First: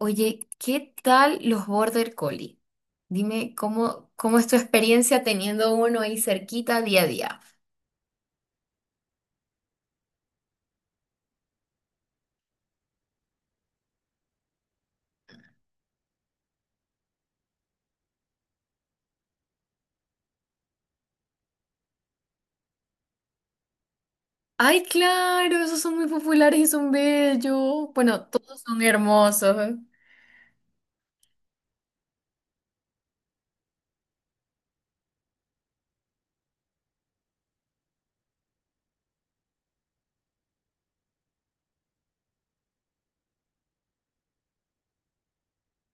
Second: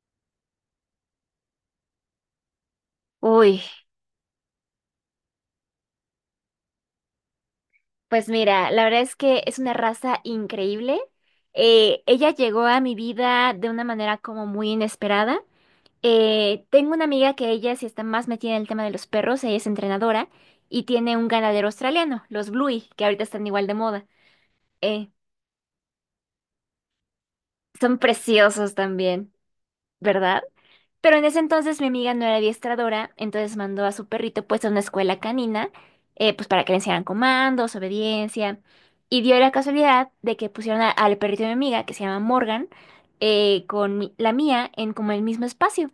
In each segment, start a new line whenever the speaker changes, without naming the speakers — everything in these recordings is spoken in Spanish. Oye, ¿qué tal los Border Collie? Dime
Uy,
cómo es tu experiencia teniendo uno ahí cerquita día a día.
pues mira, la verdad es que es una raza increíble. Ella llegó a mi vida de una manera como muy inesperada. Tengo una amiga que ella sí está más metida en el tema de los perros, ella es entrenadora y tiene un ganadero australiano, los Bluey, que ahorita están igual de moda.
Ay,
Eh,
claro, esos son muy populares y son bellos.
Son
Bueno, todos
preciosos
son
también,
hermosos. ¿Eh?
¿verdad? Pero en ese entonces mi amiga no era adiestradora, entonces mandó a su perrito pues a una escuela canina, pues para que le enseñaran comandos, obediencia. Y dio la casualidad de que pusieron al perrito de mi amiga, que se llama Morgan, con la mía en como el mismo espacio.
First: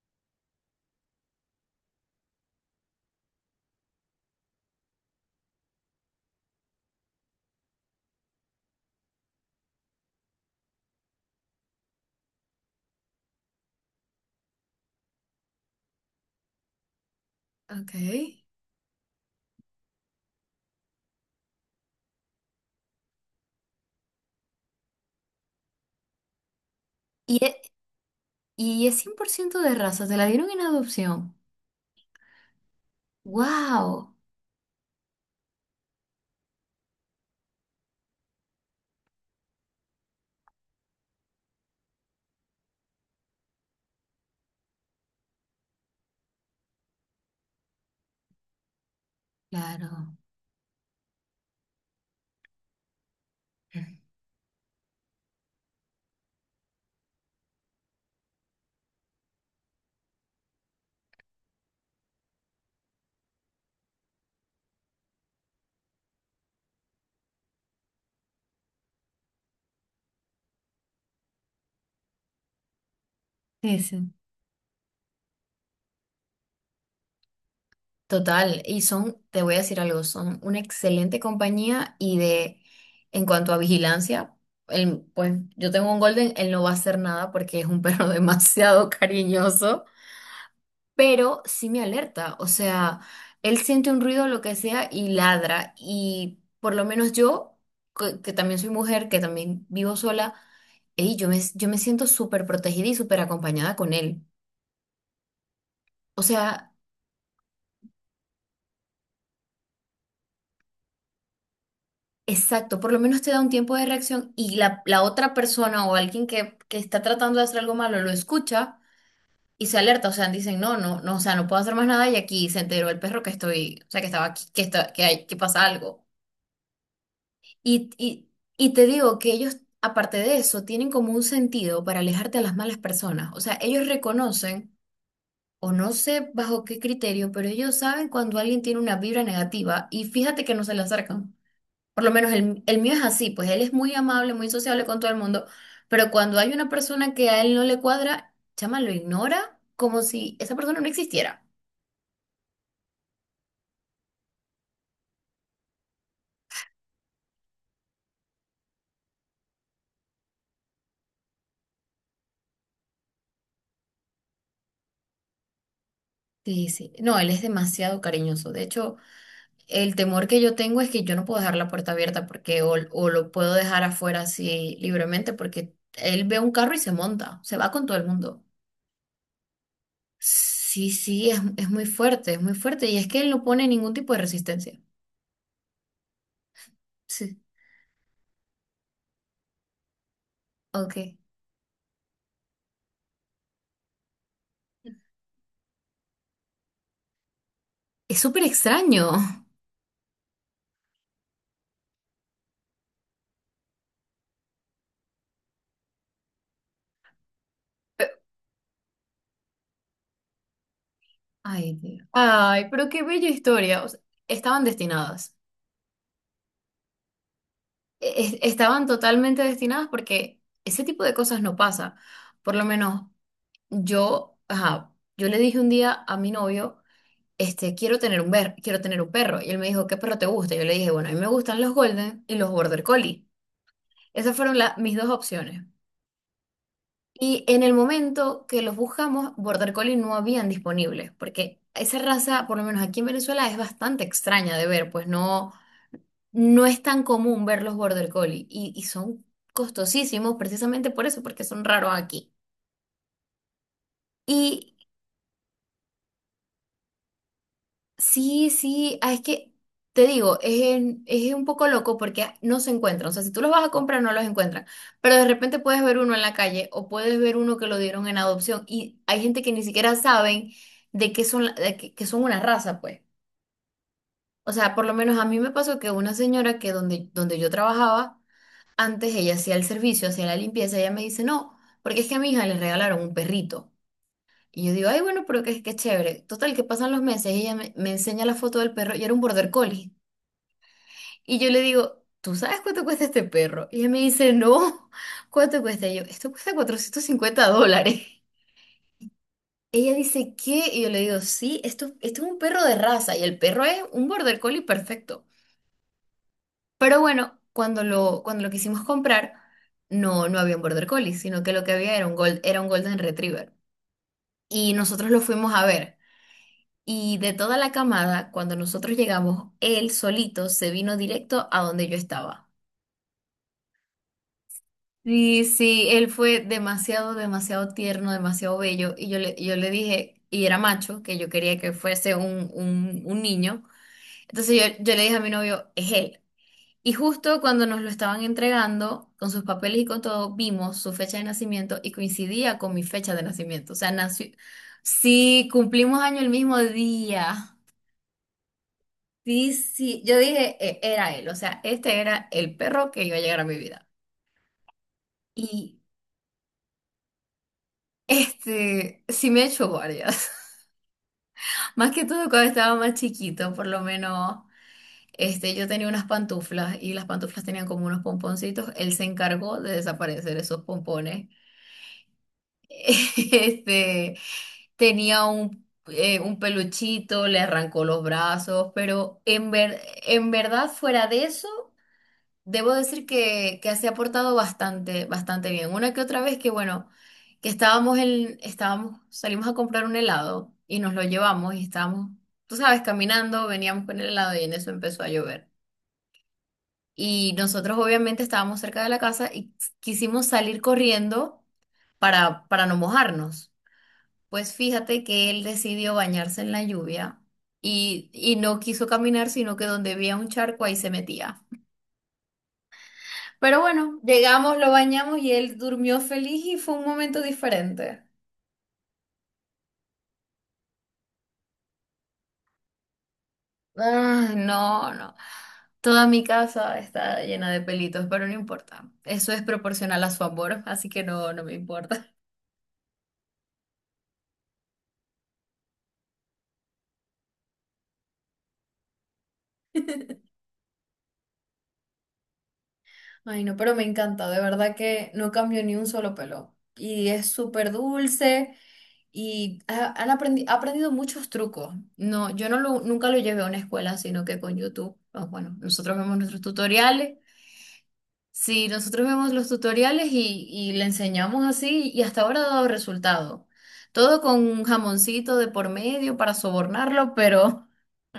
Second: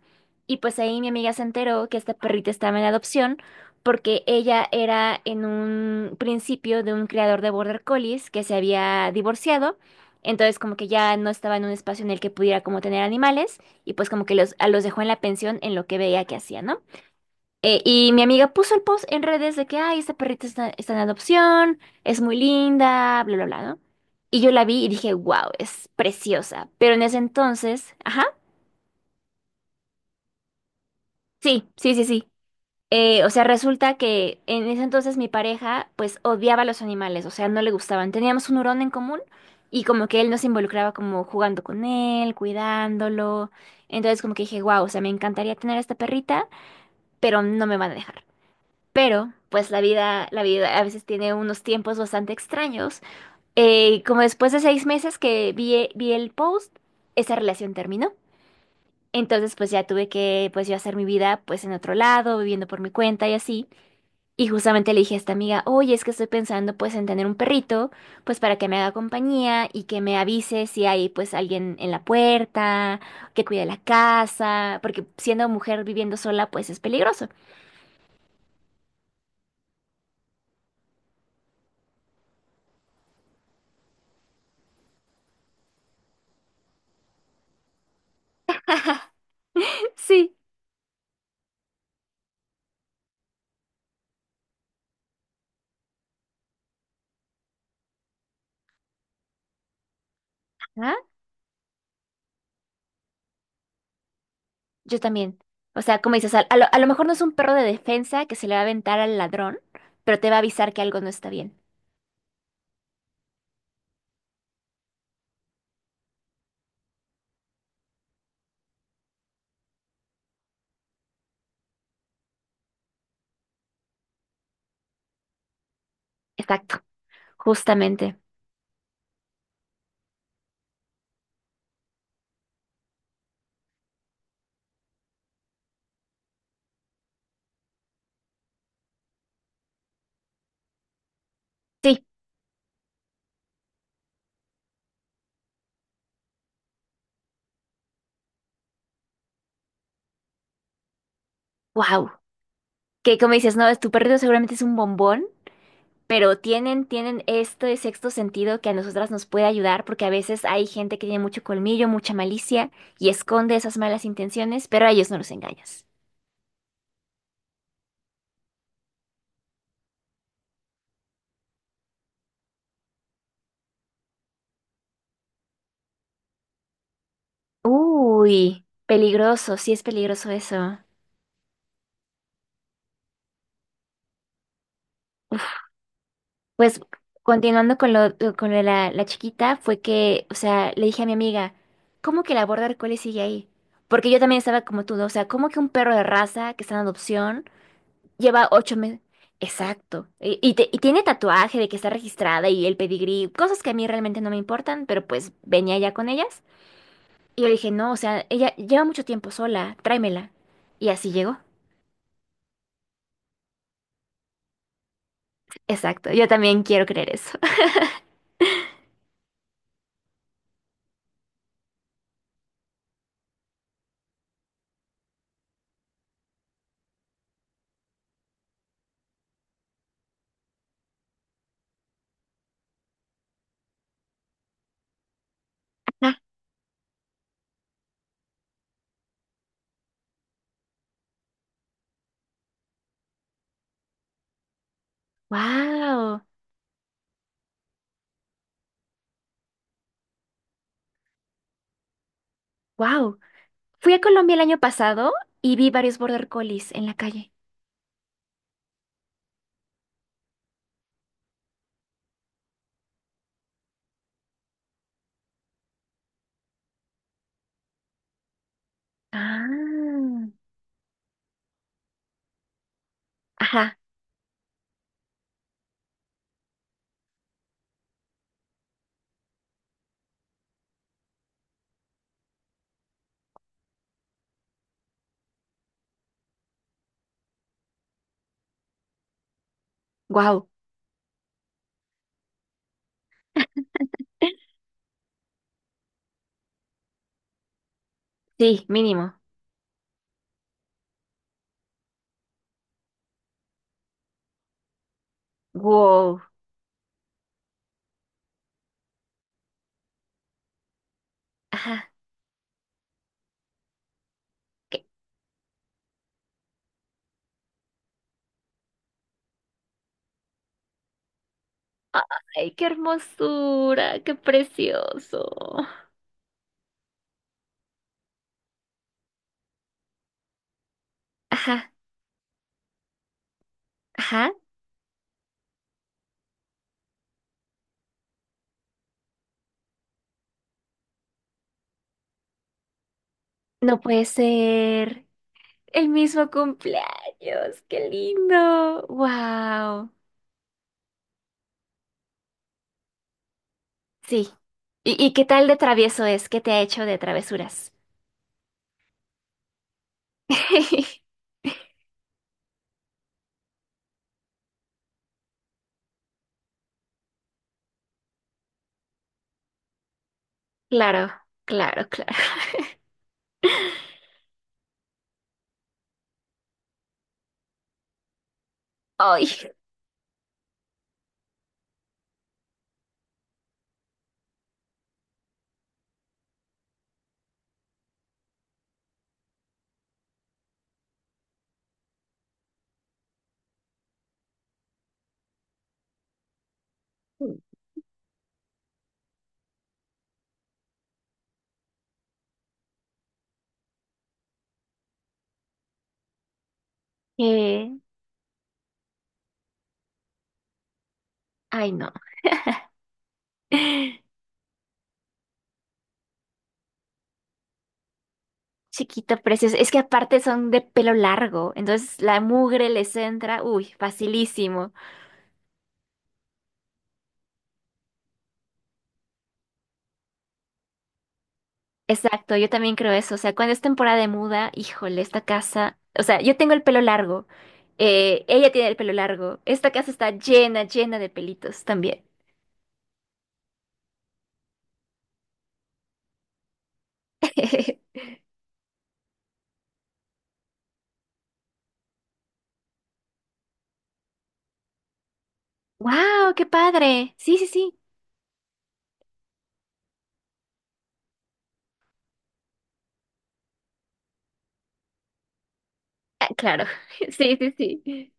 Y pues ahí mi amiga se enteró que esta perrita estaba en adopción porque ella era en un principio de un criador de border collies que se había divorciado, entonces como que ya no estaba en un espacio en el que pudiera como tener animales y pues como que los, a los dejó en la pensión en lo que veía que hacía, ¿no?
Ok.
Y mi amiga puso el post en redes de que, ay, esta perrita está en adopción, es muy linda, bla, bla, bla, ¿no? Y yo la vi y dije, wow, es preciosa. Pero en ese
Y es,
entonces, ajá,
y es 100% de raza, te la dieron en adopción.
sí, sí, sí, sí. O sea, resulta
¡Wow!
que en ese entonces mi pareja pues odiaba a los animales, o sea, no le gustaban. Teníamos un hurón en común y como que él nos involucraba como jugando con él, cuidándolo. Entonces como que dije, wow, o sea, me encantaría tener esta perrita pero no me van a dejar. Pero, pues
Claro.
la vida a veces tiene unos tiempos bastante extraños. Y como después de 6 meses que vi el post, esa relación terminó. Entonces, pues ya tuve que, pues yo hacer mi vida, pues en otro lado, viviendo por mi cuenta y así. Y justamente le dije a esta amiga, oye, es que estoy pensando, pues, en tener un perrito, pues para que me haga compañía y que me avise si hay, pues, alguien en la puerta, que cuide la
Sí, sí.
casa, porque siendo mujer viviendo sola, pues es peligroso.
Total, y son, te voy a decir algo, son una excelente compañía y de, en cuanto a vigilancia, pues yo tengo un Golden, él no va a hacer nada porque es un perro demasiado cariñoso, pero sí me alerta, o sea, él siente un ruido, lo que sea, y ladra, y por lo menos yo, que también soy mujer, que también vivo sola,
Sí.
ey, yo me siento súper protegida y súper acompañada con él.
Yo también. O sea, como
O
dices,
sea...
a lo mejor no es un perro de defensa que se le va a aventar al ladrón, pero te va a avisar que algo no está bien.
Exacto, por lo menos te da un tiempo de reacción y la otra persona o alguien que está tratando de hacer algo malo lo escucha y se alerta, o sea, dicen, no, no, no, o sea, no puedo hacer más nada y aquí se enteró el perro que estoy, o sea, que estaba aquí, que, está, que, hay, que pasa algo.
Exacto,
Y,
justamente.
y, y te digo que ellos, aparte de eso, tienen como un sentido para alejarte a las malas personas, o sea, ellos reconocen, o no sé bajo qué criterio, pero ellos saben cuando alguien tiene una vibra negativa y fíjate que no se le acercan.
Sí,
Por lo menos el mío es así, pues él es muy amable, muy sociable con todo el mundo, pero cuando hay una persona que a él no le cuadra, chama, lo ignora como si esa persona no existiera.
wow. Que como dices, no, es tu perrito seguramente es un bombón pero tienen este sexto sentido que a nosotras nos puede ayudar, porque a veces hay gente que tiene mucho colmillo, mucha malicia y esconde esas malas intenciones, pero a ellos no los engañas.
Sí, sí. No, él es demasiado cariñoso. De hecho, el temor que yo tengo es que yo no puedo dejar la puerta abierta porque o lo puedo dejar afuera así libremente porque él ve un carro y se monta, se va con todo el mundo.
Uy, peligroso, sí es peligroso eso.
Sí, sí, es muy fuerte, es muy fuerte y es que él no pone ningún tipo de resistencia.
Pues
Sí,
continuando con con lo de la chiquita, fue que, o sea, le dije a mi
ok.
amiga, ¿cómo que la border collie sigue ahí? Porque yo también estaba como tú, ¿no? O sea, ¿cómo que un perro de raza que está en adopción?
Es súper
Lleva 8 meses.
extraño.
Exacto. Y tiene tatuaje de que está registrada y el pedigrí, cosas que a mí realmente no me importan, pero pues venía ya con ellas. Y yo dije, no, o sea, ella lleva mucho tiempo sola, tráemela. Y así llegó.
Ay, Dios. Ay, pero qué bella historia. O sea, estaban destinadas.
Exacto. Yo también quiero creer eso.
Estaban totalmente destinadas porque ese tipo de cosas no pasa. Por lo menos yo, ajá, yo le dije un día a mi novio, quiero tener un perro. Y él me dijo, ¿qué perro te gusta? Yo le dije, bueno, a mí me gustan los Golden y los Border Collie. Esas fueron mis dos opciones. Y en el momento que los buscamos, Border Collie no habían disponibles, porque esa raza, por lo menos aquí en Venezuela, es bastante extraña de ver, pues no.
Wow,
No es tan común ver los border collie y son costosísimos precisamente por eso, porque son raros aquí.
wow. Fui a Colombia el año
Y
pasado y vi varios border collies en la calle.
sí, sí, ah, es que te digo, es, es un poco loco porque no se encuentran. O sea, si tú los vas a comprar, no los encuentran. Pero de repente puedes ver uno en la calle o puedes ver uno que lo dieron en adopción y hay gente que ni siquiera
Ah.
saben de qué son, de que, son una raza, pues.
Ajá,
O sea, por lo menos a mí me pasó que una señora que donde yo trabajaba, antes ella hacía el servicio, hacía la limpieza, ella me dice, no, porque es que a mi hija le regalaron un perrito. Y yo digo, ay, bueno, pero qué chévere. Total, que pasan los meses y ella me enseña la foto del perro y era un border collie.
wow.
Y yo le digo, ¿tú sabes cuánto cuesta este perro? Y ella me dice, no, ¿cuánto cuesta? Y yo, esto cuesta $450.
Sí, mínimo.
Ella dice, ¿qué? Y yo le digo, sí, esto es un perro de raza y el perro es un border collie perfecto.
Wow.
Pero bueno, cuando lo quisimos comprar, no, no había un Border Collie, sino que lo que
Ajá.
había era era un Golden Retriever. Y nosotros lo fuimos a ver. Y de toda la camada, cuando nosotros llegamos, él solito se vino directo a donde yo estaba.
Ay, qué hermosura, qué
Y
precioso.
sí, él fue demasiado, demasiado tierno, demasiado bello. Y yo le dije, y era macho, que yo quería
Ajá,
que fuese un niño.
ajá,
Entonces yo le dije a mi novio, es él. Y justo cuando nos lo estaban entregando, con sus papeles y con todo, vimos su fecha de nacimiento y coincidía con mi fecha de nacimiento. O
no
sea,
puede
nació...
ser.
Sí,
El
cumplimos año el
mismo
mismo día.
cumpleaños, qué lindo.
Sí,
Wow.
sí. Yo dije, "Era él. O sea, este era el perro que iba a llegar a mi vida.
Sí. Y qué tal de
Y
travieso es? ¿Qué te ha hecho de travesuras?
sí me he hecho guardias. Más que todo cuando estaba más chiquito, por lo menos, yo tenía unas pantuflas y las pantuflas tenían como unos pomponcitos. Él se encargó de desaparecer esos
Claro,
pompones.
claro, claro.
Este, tenía un peluchito, le arrancó los brazos, pero
Ay,
en verdad, fuera de eso, debo decir que, se ha portado bastante, bastante bien. Una que otra vez que, bueno, que estábamos en, estábamos, salimos a comprar un helado y nos lo llevamos y estábamos, tú sabes, caminando, veníamos con el helado y en eso empezó a llover. Y nosotros obviamente estábamos cerca de la casa y quisimos salir corriendo para no mojarnos. Pues fíjate que él decidió bañarse en la lluvia
eh,
y no quiso caminar, sino que donde había un charco ahí se metía.
ay, no.
Pero bueno, llegamos, lo bañamos y él durmió feliz y fue un momento diferente.
Chiquito, precioso. Es que aparte son de pelo largo, entonces la mugre les entra, uy,
Ah,
facilísimo.
no, no. Toda mi casa está llena de pelitos, pero no importa. Eso es proporcional a su amor, así que no, no me importa.
Exacto, yo también creo eso. O sea, cuando es temporada de muda, híjole, esta casa. O sea, yo tengo el pelo largo. Ella tiene el pelo largo. Esta casa está llena, llena de pelitos también.
Ay, no, pero me encanta, de verdad que no cambió ni un solo pelo. Y es súper dulce y ha aprendido muchos trucos. No, yo no lo, nunca lo llevé a una escuela, sino que con YouTube, pues, bueno, nosotros vemos
¡Wow!
nuestros
¡Qué padre!
tutoriales.
Sí, sí, sí.
Sí, nosotros vemos los tutoriales y le enseñamos así y hasta ahora ha dado resultado. Todo con un jamoncito de por medio
Ah,
para
claro.
sobornarlo,
Sí, sí, sí.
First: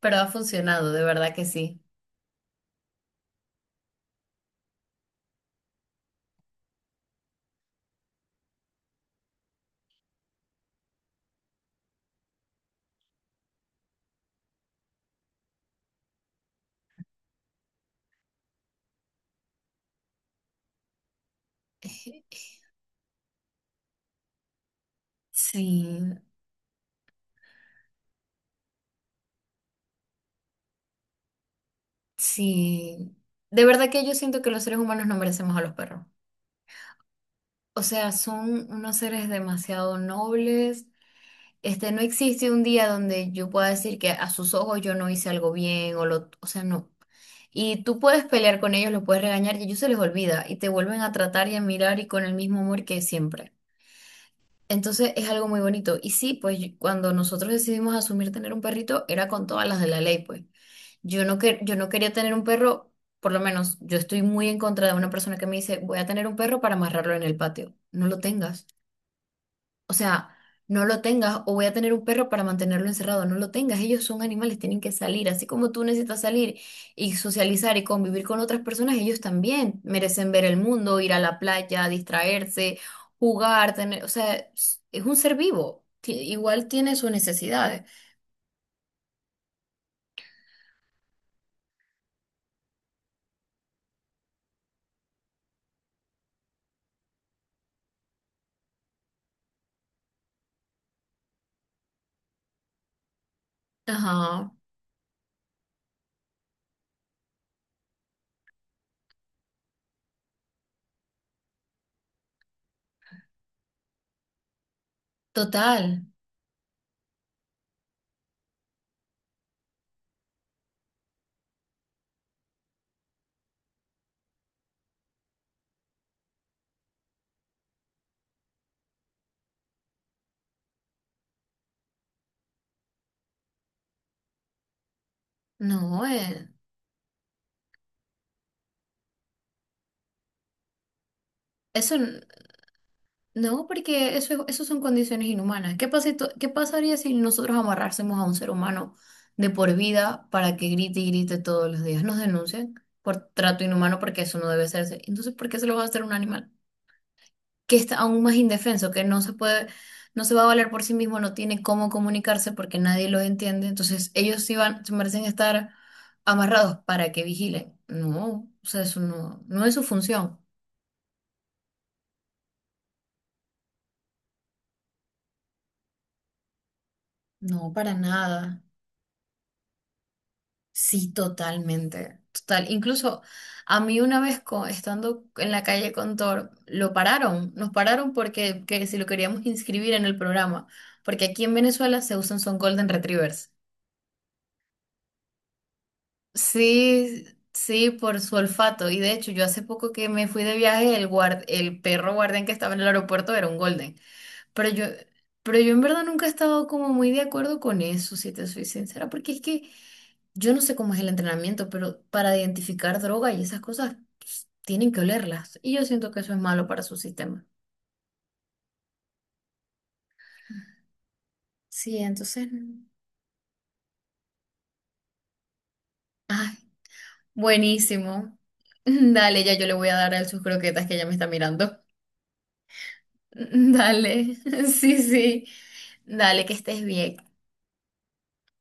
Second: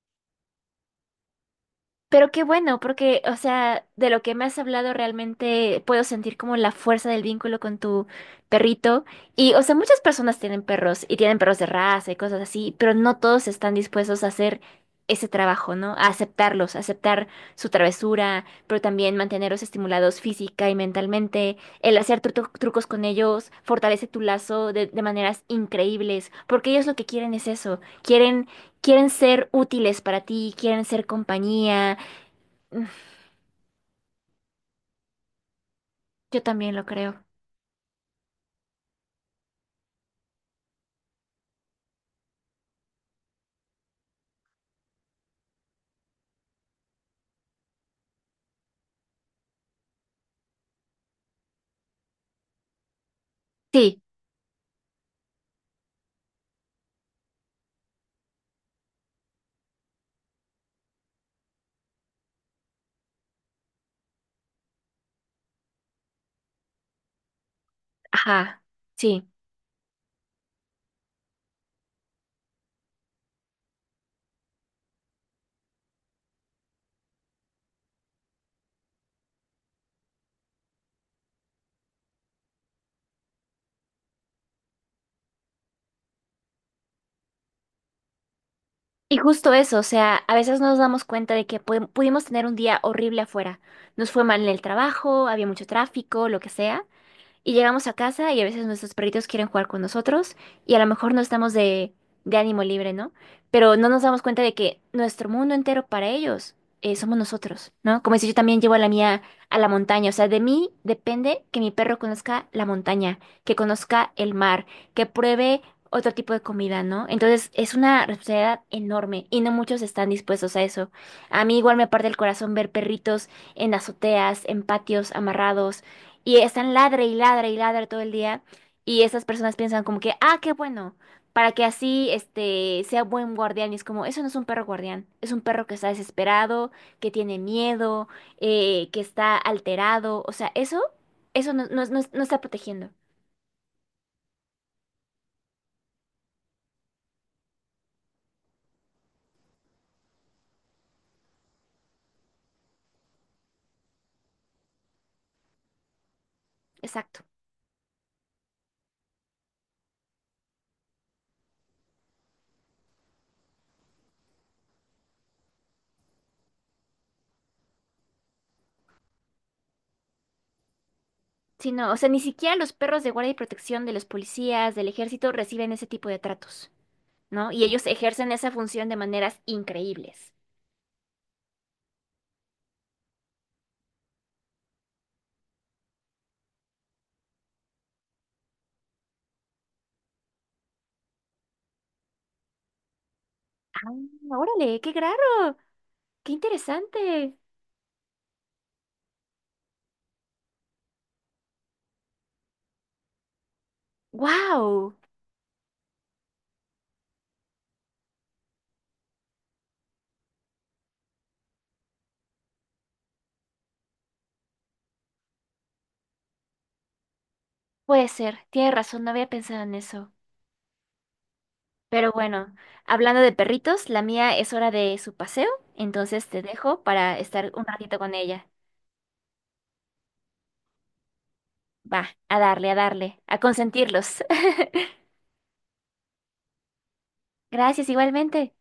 pero ha funcionado, de verdad que sí.
Pero qué bueno, porque, o sea, de lo que me has hablado realmente puedo sentir como la fuerza del vínculo con tu perrito. Y, o sea, muchas personas tienen perros y tienen perros de raza y cosas así, pero no todos están dispuestos a hacer ese trabajo, ¿no? A aceptarlos, a aceptar su travesura, pero también mantenerlos estimulados física y mentalmente. El hacer trucos con ellos fortalece tu lazo de maneras
Sí,
increíbles, porque ellos lo que quieren es eso, quieren... Quieren ser útiles para ti, quieren ser compañía. Mm.
sí, de verdad que yo siento que los seres humanos no merecemos a los perros.
Yo también lo creo.
O sea, son unos seres demasiado nobles. No existe un día donde yo pueda decir que a sus ojos yo no hice algo bien o lo, o sea, no. Y tú puedes pelear con ellos, los puedes regañar y a ellos se les olvida y te vuelven a tratar y a mirar y con el mismo amor que siempre.
Sí,
Entonces es algo muy bonito. Y sí, pues cuando nosotros decidimos asumir tener un perrito, era con todas las de la ley, pues. Yo no, yo no quería tener un perro, por lo menos yo estoy muy en contra de una persona que me dice, voy a tener un perro para amarrarlo en el patio. No lo
ajá,
tengas.
sí.
O sea, no lo tengas o voy a tener un perro para mantenerlo encerrado. No lo tengas. Ellos son animales, tienen que salir. Así como tú necesitas salir y socializar y convivir con otras personas, ellos también merecen ver el mundo, ir a la playa, distraerse, jugar, tener, o sea, es un ser vivo. Ti- Igual tiene sus necesidades.
Y justo eso, o sea, a veces nos damos cuenta de que pudimos tener un día horrible afuera. Nos fue mal en el trabajo, había mucho tráfico, lo que sea. Y llegamos a casa y a veces nuestros perritos quieren jugar con nosotros y a lo mejor no estamos de ánimo libre, ¿no? Pero no nos damos cuenta
Ajá,
de que nuestro mundo entero para ellos somos nosotros, ¿no? Como si yo también llevo a la mía a la montaña, o sea, de mí depende que mi perro conozca la montaña, que conozca el mar, que pruebe
total.
otro tipo de comida, ¿no? Entonces es una responsabilidad enorme y no muchos están dispuestos a eso. A mí igual me parte el corazón ver perritos en azoteas, en patios amarrados y están ladre y ladre y ladre todo el día. Y esas personas piensan como que, ah, qué bueno, para que así este sea buen guardián. Y es como, eso no es un perro guardián, es un perro que está
No,
desesperado, que tiene miedo, que está alterado. O sea, eso
eso.
no está protegiendo.
No, porque eso son condiciones inhumanas. ¿Qué pasa, qué pasaría si nosotros amarrásemos a un ser humano de por vida para que grite y grite todos los días? Nos denuncian por trato inhumano porque eso no debe hacerse. Entonces, ¿por qué se lo va a hacer a un animal
Exacto.
que está aún más indefenso, que no se puede, no se va a valer por sí mismo, no tiene cómo comunicarse porque nadie los entiende? Entonces, ellos sí van, se merecen estar amarrados para que vigilen. No, o sea, eso no, no es su función.
Sí, no, o sea, ni siquiera los perros de guardia y protección de los policías, del ejército, reciben ese tipo de tratos, ¿no? Y
No,
ellos
para
ejercen esa
nada.
función de maneras increíbles.
Sí, totalmente, total. Incluso a mí una vez estando en la calle con Thor, lo pararon, nos pararon porque que si lo queríamos inscribir en el programa, porque aquí en Venezuela se usan son Golden Retrievers.
Ah, órale, qué raro, qué
Sí,
interesante.
sí, por su olfato. Y de hecho, yo hace poco que me fui de viaje, el perro guardián que estaba en el aeropuerto era un Golden. Pero yo,
Wow,
pero yo en verdad nunca he estado como muy de acuerdo con eso, si te soy sincera, porque es que yo no sé cómo es el entrenamiento, pero para identificar droga y esas cosas pues, tienen que olerlas. Y yo siento que eso es malo para su sistema.
puede ser, tiene razón, no había pensado en eso.
Sí,
Pero
entonces,
bueno, hablando de perritos, la mía es hora de su paseo, entonces te
ay,
dejo para estar un ratito con
buenísimo.
ella.
Dale, ya yo le voy a dar a él sus croquetas que ya me está mirando.
Va, a darle, a darle, a consentirlos.
Dale, sí, sí. Dale, que estés bien.
Gracias igualmente.